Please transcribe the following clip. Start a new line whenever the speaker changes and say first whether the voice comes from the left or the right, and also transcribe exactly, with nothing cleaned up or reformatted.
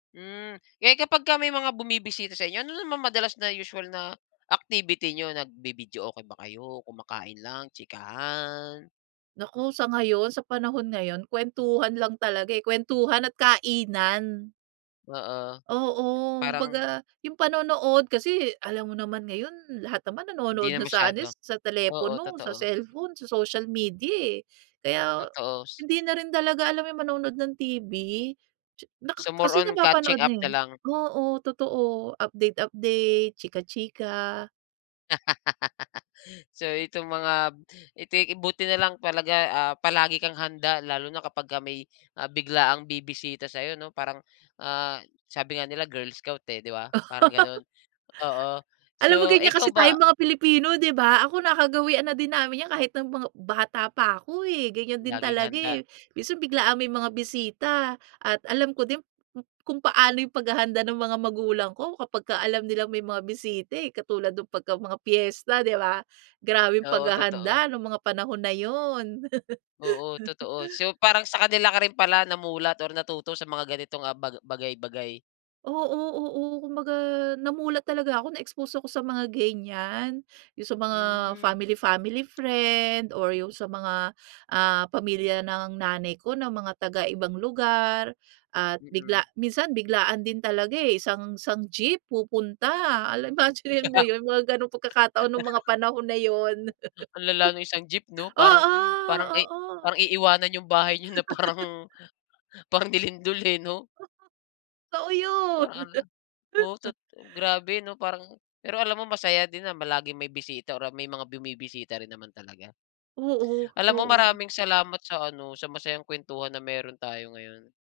left: Hmm, eh kapagka may mga bumibisita sa inyo, ano naman madalas na usual na activity niyo, nagvi-videoke ba kayo, kumakain lang, chikahan?
right: Naku, sa ngayon, sa panahon ngayon. Kwentuhan lang talaga eh, kwentuhan at kainan.
left: Oo.
right: Oo.
left: Parang
right: baga, yung panonood, kasi alam mo naman ngayon, lahat naman
left: Hindi
right: nanonood
left: na
right: na sa ano,
left: masyado.
right: sa sa
left: Oo,
right: telepono, sa
left: totoo.
right: cellphone, sa social media, eh. Kaya,
left: Totoo, s
right: hindi na rin talaga alam mo yung manonood ng TV, tsa naka
left: So, more
right: kasi
left: on catching
right: napapanood na,
left: up
right: eh.
left: nalang.
right: Oo, totoo, update-update, chika-chika.
left: So, itong mga ito buti nalang talaga, ah, palagi kang handa lalo na kapagka may biglaang bibisita sa'yo, 'no? Parang, ah, sabi nga nila girl scout eh, di ba? Parang ganun. Oo.
right: Alam mo
left: So,
right: ganyan
left: ikaw
right: kasi
left: ba
right: tayong mga Pilipino, di ba? Ako nakagawian na din namin 'yan kahit ng mga bata pa ako eh, ganyan din
left: Laging
right: talaga
left: handa.
right: eh. Minsan biglaang may mga bisita, at alam ko din ku kung paano yung paghahanda ng mga magulang ko, kapagka alam nilang may mga bisita, eh. Katulad ng pagka mga piyesta, di ba, grabeng
left: Oo, totoo.
right: paghahanda nung mga panahon na 'yun.
left: Oo, totoo. So, parang sa kanila ka rin pala namulat or natuto sa mga ganitong, ah, ba bagay-bagay.
right: Oo, oo. Kumbaga, namulat talaga ako, na-expose ako sa mga ganyan. Yung sa mga
left: Hmm.
right: family-family friend, or yung sa mga, ah, pamilya ng nanay ko na mga taga-ibang lugar. At bigla
left: Mm.
right: minsan biglaan din talaga, eh, isang isang jeep pupunta, alam imaginin mo 'yun, mga gano'ng pagkakataon ng mga panahon na 'yun.
left: Ang lala nung isang jeep, 'no? Parang
right: Oo,
left: parang i
right: oo.
left: parang iiwanan yung bahay niyo na parang parang nilindol, 'no?
right: Totoo, 'yun.
left: Parang alla. Oh, tot grabe 'no, parang pero alam mo masaya din na ma laging may bisita o may mga bumibisita rin naman talaga. Alam mo
right: Oo-oo.
left: maraming salamat sa ano, sa masayang kuwentuhan na meron tayo ngayon.